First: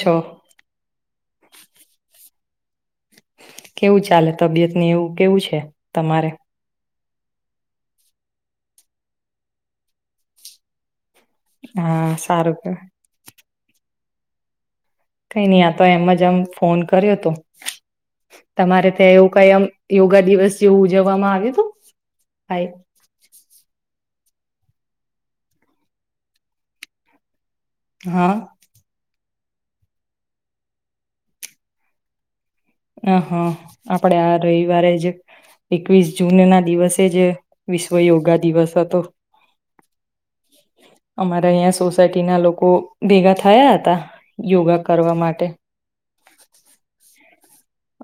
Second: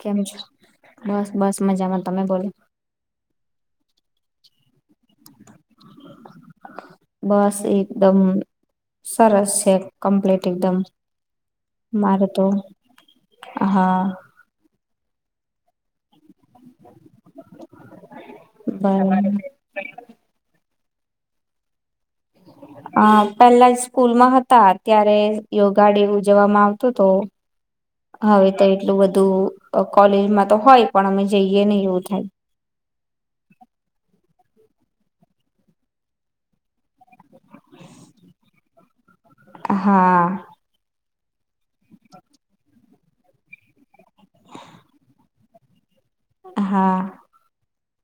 કેમ છ બસ બસમાંજામાં તમે બોલો. કેવું ચાલે તબિયત ની એવું કેવું છે તમારે? બસ એકદમ સરસ છે કમ્પ્લીટ એકદમ. હા મારે તો સારું કે હા કઈ નહ આતો એમ જમ ફોન કર્યો હતો તમારે ત્યા બરાબર. એવું કઈ એમ યોગા દિવસ જેવું ઉજવવામાં આવે હતું. કઈ હા પહેલા જ સ્કૂલ માં હતા ત્યારે યોગા ડે ઉજવવામાં આવતો હતો. હા હવે તો એટલું બધું કોલેજમાં તો હોય પણ અમે જઈએ નહી એવું થાય. હ હા આપડે રવિવારે જ એકવીસ જૂન ના દિવસે જ વિશ્વ યોગા દિવસ હતો. હા. અમારા અહીં સોસાયટી ના લોકો ભેગા થયા હતા યોગા કરવા માટે. હા.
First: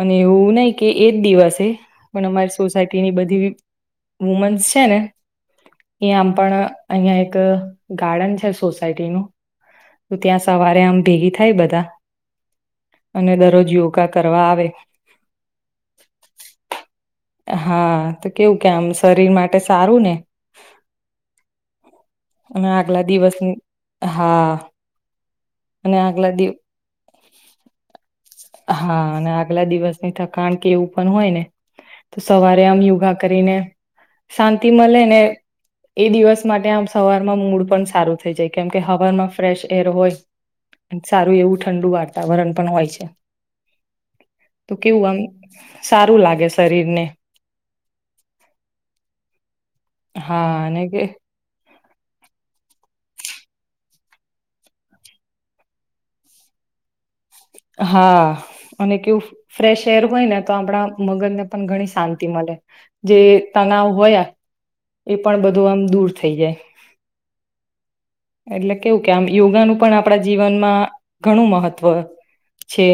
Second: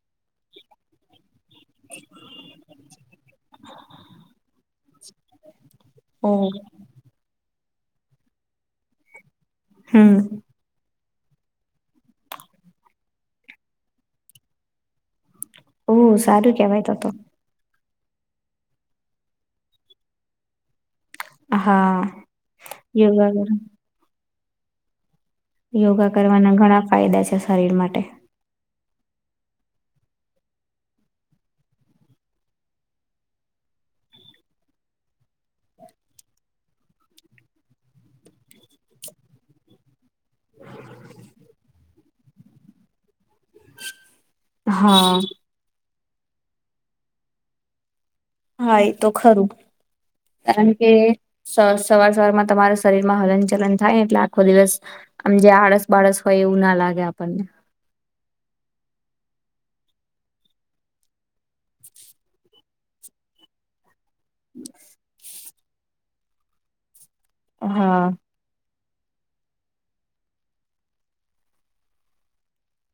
અને એવું નહી કે એજ દિવસ. તે પણ અમારી સોસાયટીની બધી વુમન્સ છેને એ આમ ઓહ પણ અહિયાં એક ગાર્ડન છે સોસાયટીનું. ત હમ ત્યાં સવારે આમ ભેગી થાય બધા અને દરરોજ યોગા કર કરવા આવે. ઓહ સારું કેવાય તો તો હા તો કેવું કે આમ શરીર માટે સારું ને. હા. અમે આગલા યોગા દિવસની હા. અને યોગા આગલા દિવ કરવાના ઘણા ફાયદા છે શરીર માટે. હા અને આગલા દિવસની થકાણ કે એવું પણ હોય ને તો સવારે આમ યોગા કરીને શાંતિ મળે ને એ દિવસ માટે આમ સવારમાં મૂડ પણ સારું થઈ જાય કેમ કે હવામાં ફ્રેશ એર હોય સારું એવું ઠંડુ વાતાવરણ પણ હોય છે. તો કેવું આમ હા સારું લાગે શરીરને. હા એ તો ખરું. હા કારણ અને કે સસ સવાર સવારમાં તમારા શરીરમાં હલન ચલન થાયને એટલે આખો દિવસ આમ જે આળસ બાળસ હોય એવું ના લાગે આપણને. હા અને કેવું ફ્રેશ એર હોય ને તો આપણા મગજને પણ ઘણી શાંતિ મળે જે તનાવ હોયા એ પણ બધું આમ દૂર થઈ જાય. હા. એટલે કેવું કે આમ યોગાનું પણ આપણા જીવનમાં ઘણું મહત્વ છે.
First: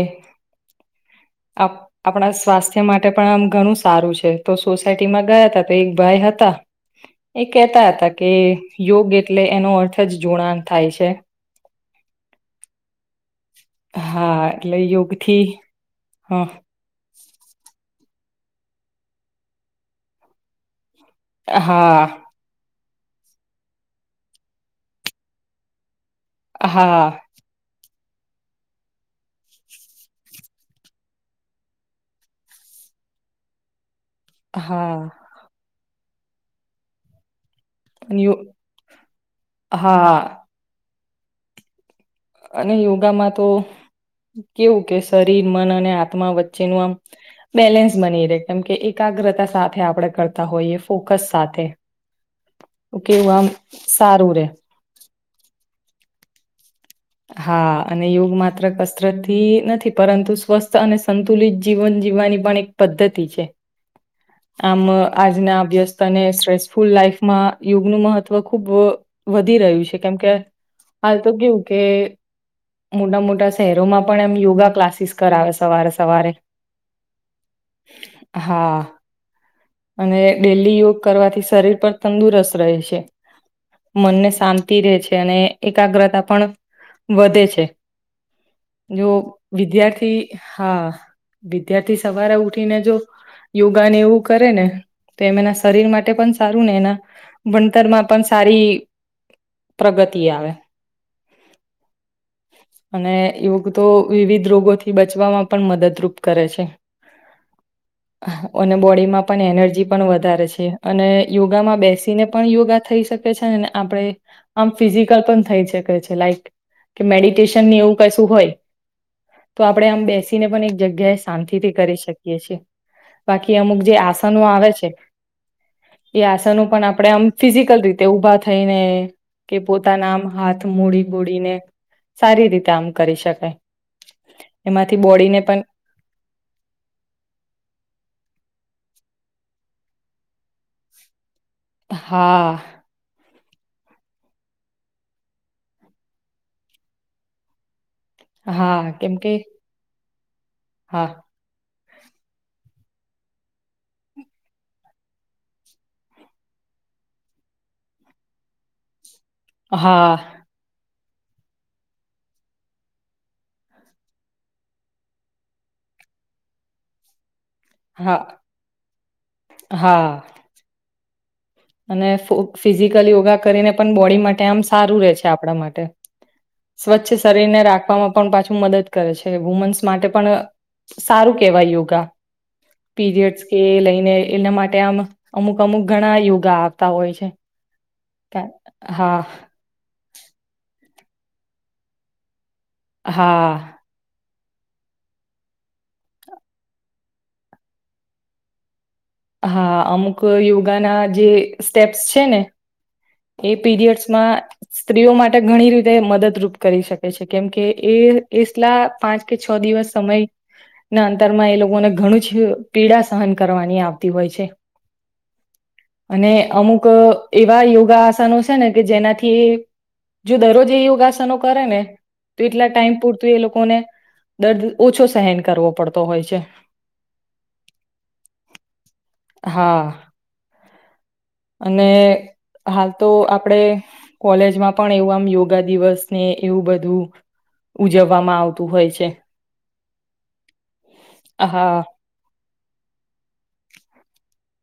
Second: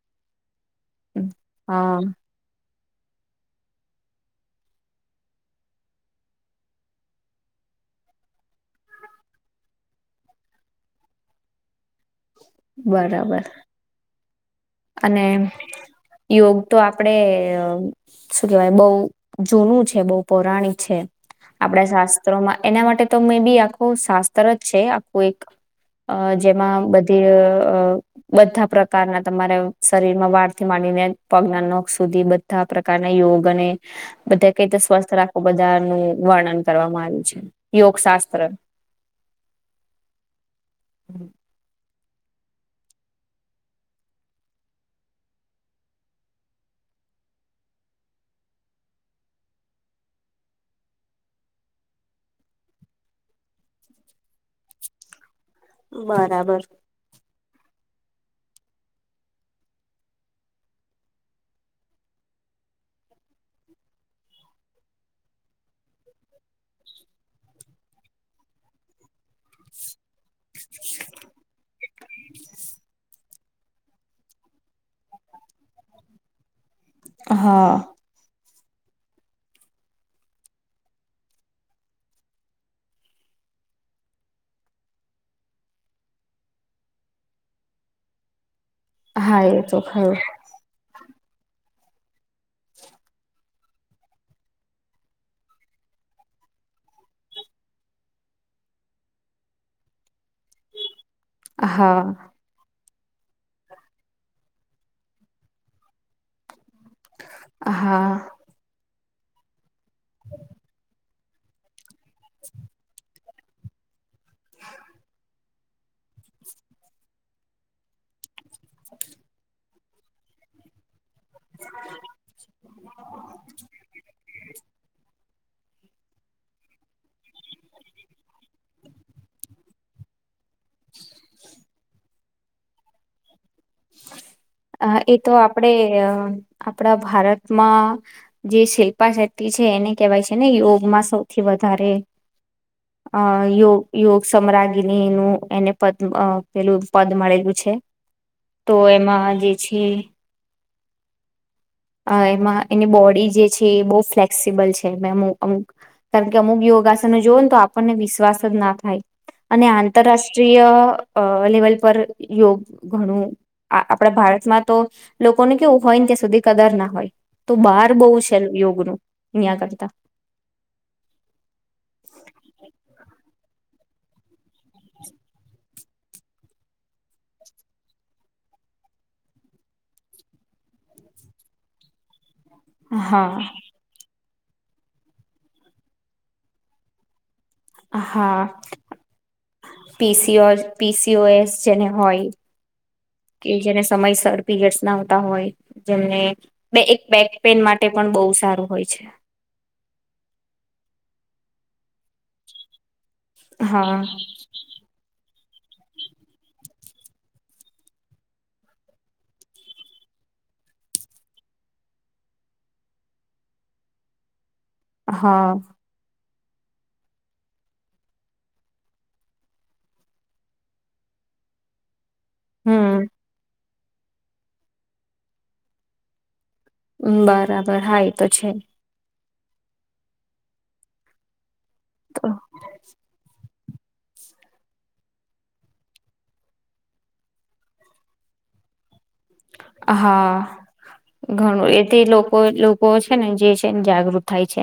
આપ હા આપણા સ્વાસ્થ્ય તે માટે પણ આમ ઘણું સારું છે તો સોસાયટીમાં ગયા હતા તો એક ભાઈ હતા એ કેહેતા હતા કે યોગ એટલે એનો અર્થ જ જુણાણ થાય છે. બરાબર. હા એટલે અને યોગથી હ યોગ તો આપડે અ શું કેવાય બહુ જૂનું છે બહુ પૌરાણિક છે. આપડા હા શાસ્ત્રોમાં એના માટે તો મે બી આખું શાસ્ત્ર જ છે આખું એક. અ જેમાં હા બધી અ બધા પ્રકારના તમારે શરીર માં વાળ થી માંડીને પગ ના નક સુધી બધા પ્રકારના યોગ અને બધા કઈ તો હા સ્વસ્થ રાખવ બધાનું. વર્ણન કરવામાં આવ્યું છે. યોગ અને શાસ્ત્ર હા હમ અને યોગામાં તો કેવું કે શરીર મન અને આત્મા વચ્ચેનું આમ બેલેન્સ બની રહે કેમકે એકાગ્રતા સાથે આપણે કરતા હોઈએ ફોકસ સાથે કેવું આમ સારું રે. બરાબર હા અને યોગ માત્ર કસરતથી નથી પરંતુ સ્વસ્થ અને સંતુલિત જીવન જીવવાની પણ એક પદ્ધતિ છે આમ આજના અભ્યસ્ત અને સ્ટ્રેસફુલ લાઈફમાં યોગનું મહત્વ ખુબ વધી રહ્યું છે કેમ કે હાલ તો ગયવું કે મોટા મોટા શહેરોમાં પણ એમ યોગા ક્લાસીસ કરાવે સવારે સવારે. હા. હા અને ડેલી યોગ કરવાથી શરીર પર તંદુરસ્ત રહે છે. મનને શાંતિ રહે છે અને એકાગ્રતા પણ વધે છે. જો હા એ તો ખરું વિદ્યાર્થી હા વિદ્યાર્થી સવારે ઉઠીને જો યોગાને એવું કરે ને તો એમ એના શરીર માટે પણ સારું ને એના ભણતરમાં પણ સારી પ્રગતિ આવે હા. અને યોગ તો વિવિધ રોગોથી બચવામાં પણ મદદરૂપ કરે છે. હા અને બોડીમાં પણ એનર્જી પણ વધારે છે અને યોગામાં બેસ્ટ તેને પણ યોગા થઈ શકે કે છે ને આપડે આમ ફિઝિકલ પણ થાય છે. થઈ શકે છે લાઈટ કે મેડિટેશનની એવું કશું હોય, તો આપડે આમ બેસીને પણ એક જગ્યાએ શાંતિથી કરી શકીએ છીએ, બાકી અમુક જે આસનો આવે છે એ આસનો પણ આપડે આમ ફિઝિકલ રીતે ઉભા થઈને કે પોતાના આમ હાથ મડી બોડીને સારી રીતે આમ કરી શકાય. એમાંથી અહ એ તો બોડીને પણ આપડે અહ આપડા ભારતમાં જે શિલ્પા શેટ્ટી છે એને કેહેવાય છે ને યોગમાં સૌ થી વધારે હા અહ અહ યો યોગ સામ્રાગીની નું એને પદ અહ પેલું પદ મળેલું છે. તો હા કેમ કે એમાં જે છે હા. અ એમાં એની બોડી જે છે એ બહુ ફ્લેક્સિબલ છે અમુક અમુક કારણ કે અમુક યોગાસનો જોવો ને તો આપણને વિશ્વાસ જ ના થાય. અને હા આંતરરાષ્ટ્રીય અ લેવલ પર યોગ ઘણું આપણા ભારતમાં તો લોકોનું કેવું હોય ને ત્યાં સુધી કદર ના હોય. તો બહાર બહુ હા છે યોગનું અહયા કરતા હા અને ફિઝિકલ યોગા કરીને પણ બોડી માટે આમ સારું રે છે આપણા માટે સ્વચ્છ શરીરને રાખવામાં પણ પાછું મદદ કરે છે વુમન્સ માટે પણ સારું કેહેવાય યોગા. પીરિયડ્સ હા કે લઈને એના માટે આમ અમુક અમુક ઘણા યોગા આવતા હોય છે. હા પીસી પીસીઓ એસ જેને હોય કે હા જેને સમયસર પીરયડ્સ ના આવતા હોય જેમને એક બેક પેન માટે પણ બહુ સારું હોય છે. હા અમુક યોગાના જે સ્ટેપ્સ છે ને એ હા પીરિયડ્સ માં સ્ત્રીઓ માટે માટે ઘણી રીતે મદદરૂપ કરી શકે છે કેમકે એ એલા પાંચ કે છ દિવસ સમય ના અંતરમાં એ લોકોને ઘણું જ પીડા સહન કરવાની આવતી હોય છે. હા અને અમુક એવા યોગ યોગાસનો છે ને કે જેનાથી જો દરરોજ એ યોગાસનો કરે ને તો એટલા ટાઈમ હમ પૂરતું એ લોકો ને દર્દ ઓછો સહેન કરવો પડતો હોય છે. બરાબર હા એ તો છે. હા અને તો હાલ તો આપ આપણે કોલેજમાં પણ એવું આમ યોગા દિવસ ને એવું બધું ઉજવવામાં આવતું હોય છે. હા ઘણું હા એથી લોકો લોકો છે ને જે છે ને જાગૃત થાય છે.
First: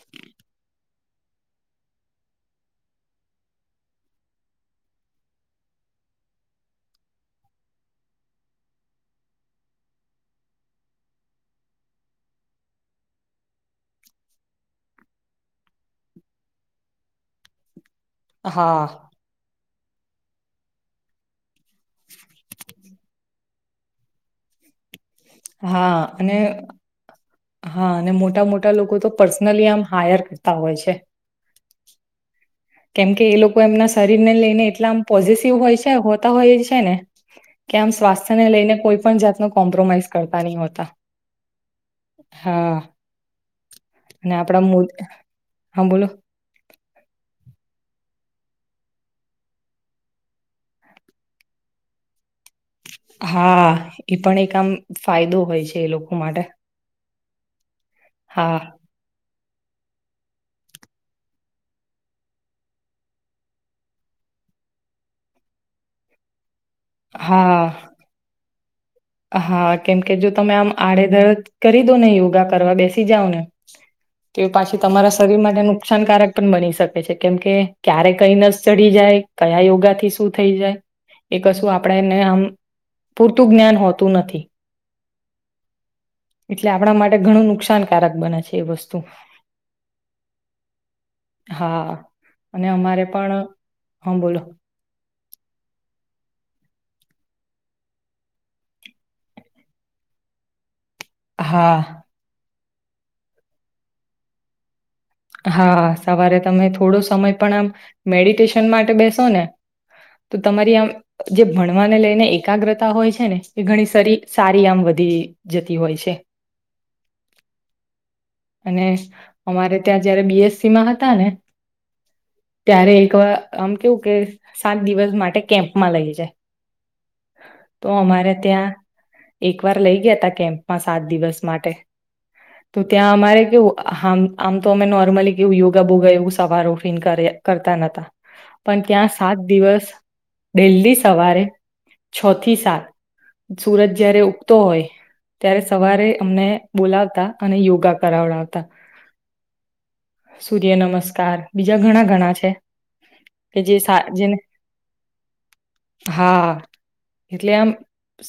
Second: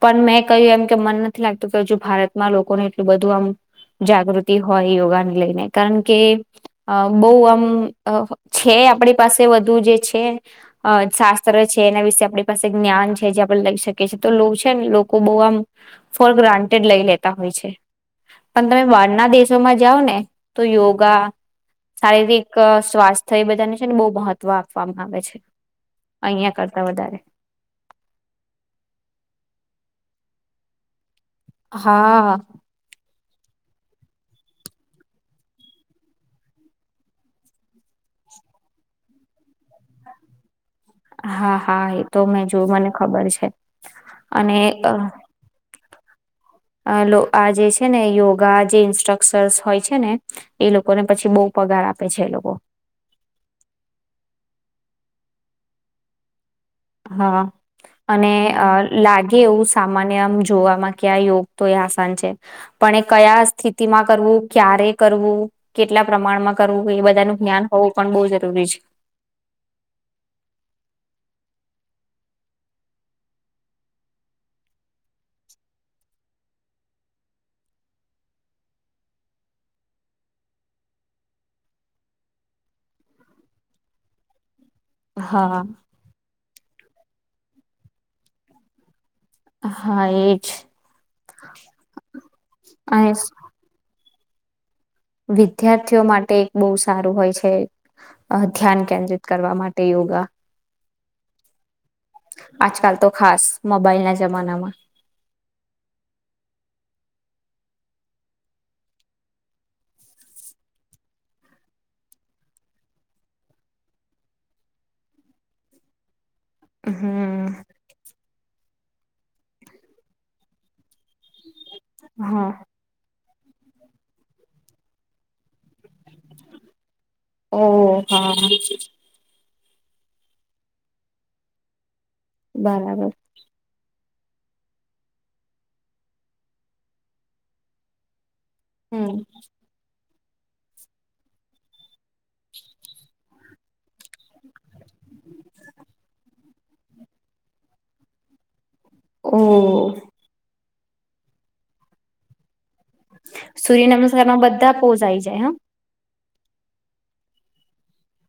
પણ મેં કહ્યું એમ કે મન નથી લાગતું કે હજુ ભારતમાં લોકોને એટલું બધું આમ જાગૃતિ હોય યોગાને લઈને કારણ કે બહુ આમ છે આપણી પાસે વધુ જે છે શાસ્ત્ર છે એના વિશે આપણી પાસે જ્ઞાન છે જે આપણે લઈ શકીએ છેએ તો છે ને લોકો બહુ આમ ફોર ગ્રાન્ટેડ લઈ લેતા હોય છે. પણ હા તમે બાર ના દેશોમાં જ જાઓ ને તો યોગા શારીરિક સ્વાસ્થ્ય તો એ બધાને છે ને બહુ મહત્વ આપવામાં આવે છે. હા અને અહીંયા કરતા વધારે. હા અને મોટા મોટા લોકો તો પર્સનલી આમ હાયર કરતા હોય છે. હા કેમકે એ લોકો એમના શરીરને લઈને એટલા આમ પોઝેસિવ હોય છે હોતા હોય છે ને કે આમ સ્વાસ્થ્યને લઈને કોઈ પણ જાતનો કોમ્પ્રોમાઈઝ કરતા નહીં હોતા. હા હા એ તો મેં જો હા મને ખબર છે અને આપડા મુ અહ હા બોલો. અહ લો આ જે છે ને યોગા જે ઇન્સ્ટ્રક્સર્સ હોય છે ને એ લોકોને પછી બહુ પગાર આપે છે એ લોકો. હા, એ પણ એક આમ ફાયદો હોય છે એ લોકો માટે. હા. અને હા અહ લાગે ઉસ સામાન્ય આમ જોવામાં ક્યા યોગ તો એ આસાન છે પણ એ કયા સ્થિતિમાં કરવું ક્યારે કરવું કેટલા પ્રમાણમાં કરવું એ બધા નું હા ધ્યાન હોવું પણ બહુ જરૂરી છે. હા, કેમકે જો તમે આમ આડેધડ કરી દો ને યોગા કરવા બેસી જાઓ ને તો એ પાછી તમારા શરીર માટે નુકસાનકારક પણ બની શકે છે કેમકે ક્યારે કઈ નસ ચડી જાય કયા યોગાથી શું થઈ જાય એ કશું આપણેને આમ પૂરતું જ્ઞાન હો તું નથી. હા. એટલે આપણા માટે ઘણું નુકસાનકારક બને છે એ વસ્તુ. હા એજ. હા અને અમારે [unintelligible] પણ હા બોલો? વિદ્યાર્થીઓ માટે એક બહુ સારું હોય છે, અહ ધ્યાન કેન્દ્રિત કરવા માટે યોગા. હા. આજકાલ તો ખાસ મોબાઈલના જમાનામાં હા. સવારે તમે થોડો સમય પણ આમ મેડિટેશન માટે બેસો ને તો તમારી આમ જે ભણવાને લઈને એકાગ્રતા હોય છે, ને એ ઘણી સરી સારી આમ વધી જતી હોય છે. હમ્મ. અને અમારે ત્યાં જયારે બી એસ સી માં હતા ને હા ત્યારે એકવા આમ કેવું કે સાત દિવસ માટે કેમ્પ માં લઈ જાય, ઓ તો અમારે હા ત્યાં એક વાર લઈ ગયા તા કેમ્પમાં સાત દિવસ માટે તો બરાબર ત્યાં અમારે કેવું હમ આમ તો અમે નોર્મલી કેવું યોગા બોગા એવું સવાર ઉઠીને કરે, કરતા નતા પણ ત્યાં હમ સાત દિવસ ડેઈલી સવારે છ થી સાત સુરજ ત્યારે ઉગતો હોય, ત્યારે સવારે અમને બોલાવતા અને યોગા કરાવડાવતા. ઓ સૂર્ય નમસ્કાર બીજા ઘણા ઘણા છે. કે જે સૂર્ય સા જેને નમસ્કારમાં બધા પોઝ આઈ જાય હા. હા, એટલે આમ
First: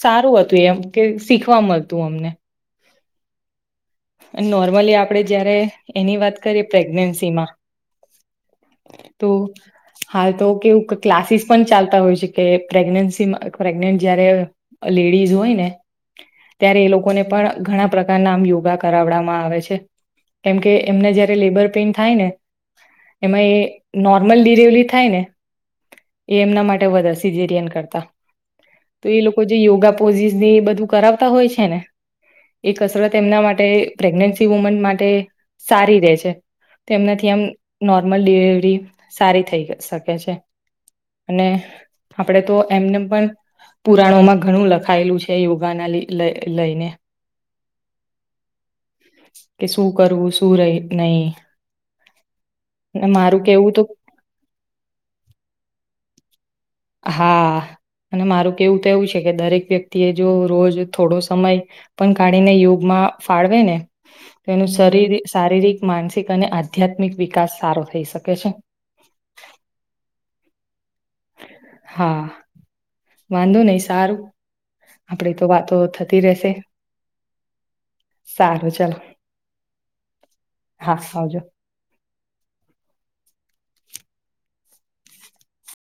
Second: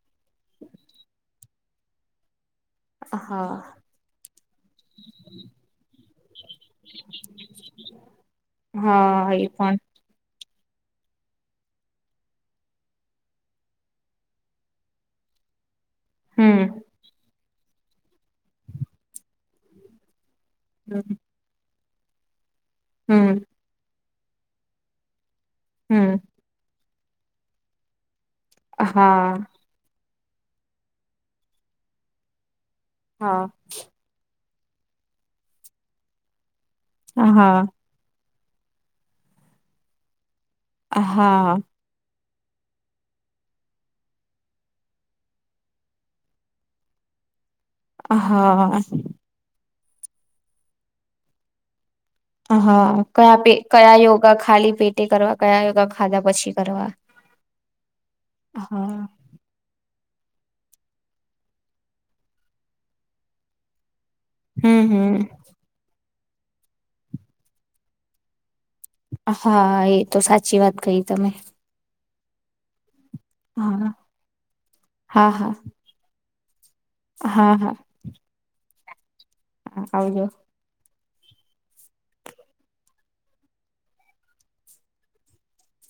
સારું હતું એમ કે શીખવા મલતું અમને. હા. અને નોર્મલી આપડે જયારે એની વાત કરીએ પ્રેગસીમાં. તો હા એ પણ હાલ તો કેવું ક્લાસીસ પણ ચાલતા હોય છે કે પ્રેગ્નન્સીમાં પ્રેગનેન્ટ જયારે લેડીઝ હોય ને ત્યારે એ લોકોને પણ ઘણા પ્રકારના આમ યોગા કરાવડામાં આવે છે. તેમ કે એમને હમ જયારે લેબર પેન થાય ને એમાં હમ એ નોર્મલ ડિલવરી થાય ને હમ એ એમના માટ વધ સીજેરયન કરતા. તો એ લોકો હા જે યોગા પોઝિસ ની બધું કરાવતા હોય છે ને. એ કસરત હા એમના માટે પ્રેગ્નેન્સી વુમન માટે સારી રે છે. એનાથી આમ હા નોર્મલ સારી થઈ શકે છે. હ અને હા આપણે તો એમને પણ પુરાણોમાં ઘણું લખાયેલું છે યોગાના લઈને હા કે શું કરવું શું નહી. હા કયા મારું પે કેવું તો કયા યોગા ખાલી પેટે કરવા કયા યોગા ખાધા પછી. કરવા હા અને મારું કેવું તો હા એવું છે કે દરેક વ્યક્તિ તે જો રોજ થોડો સમય પણ કાઢીને યુગમાં ફાળવે ને. તેનું હમ શરીર હમ શારીરિક માનસ તીક અને આધ્યાત્મિક વિકાસ સારો થઈ શકે છે. હા, એ તો સાચી વાત કઈ તમે. હા વાંધો હા નહી સારું હા આપડે તો હા વાતો થતી રે છે. હા હા. ચાલો હા આવજો. હા આવજો.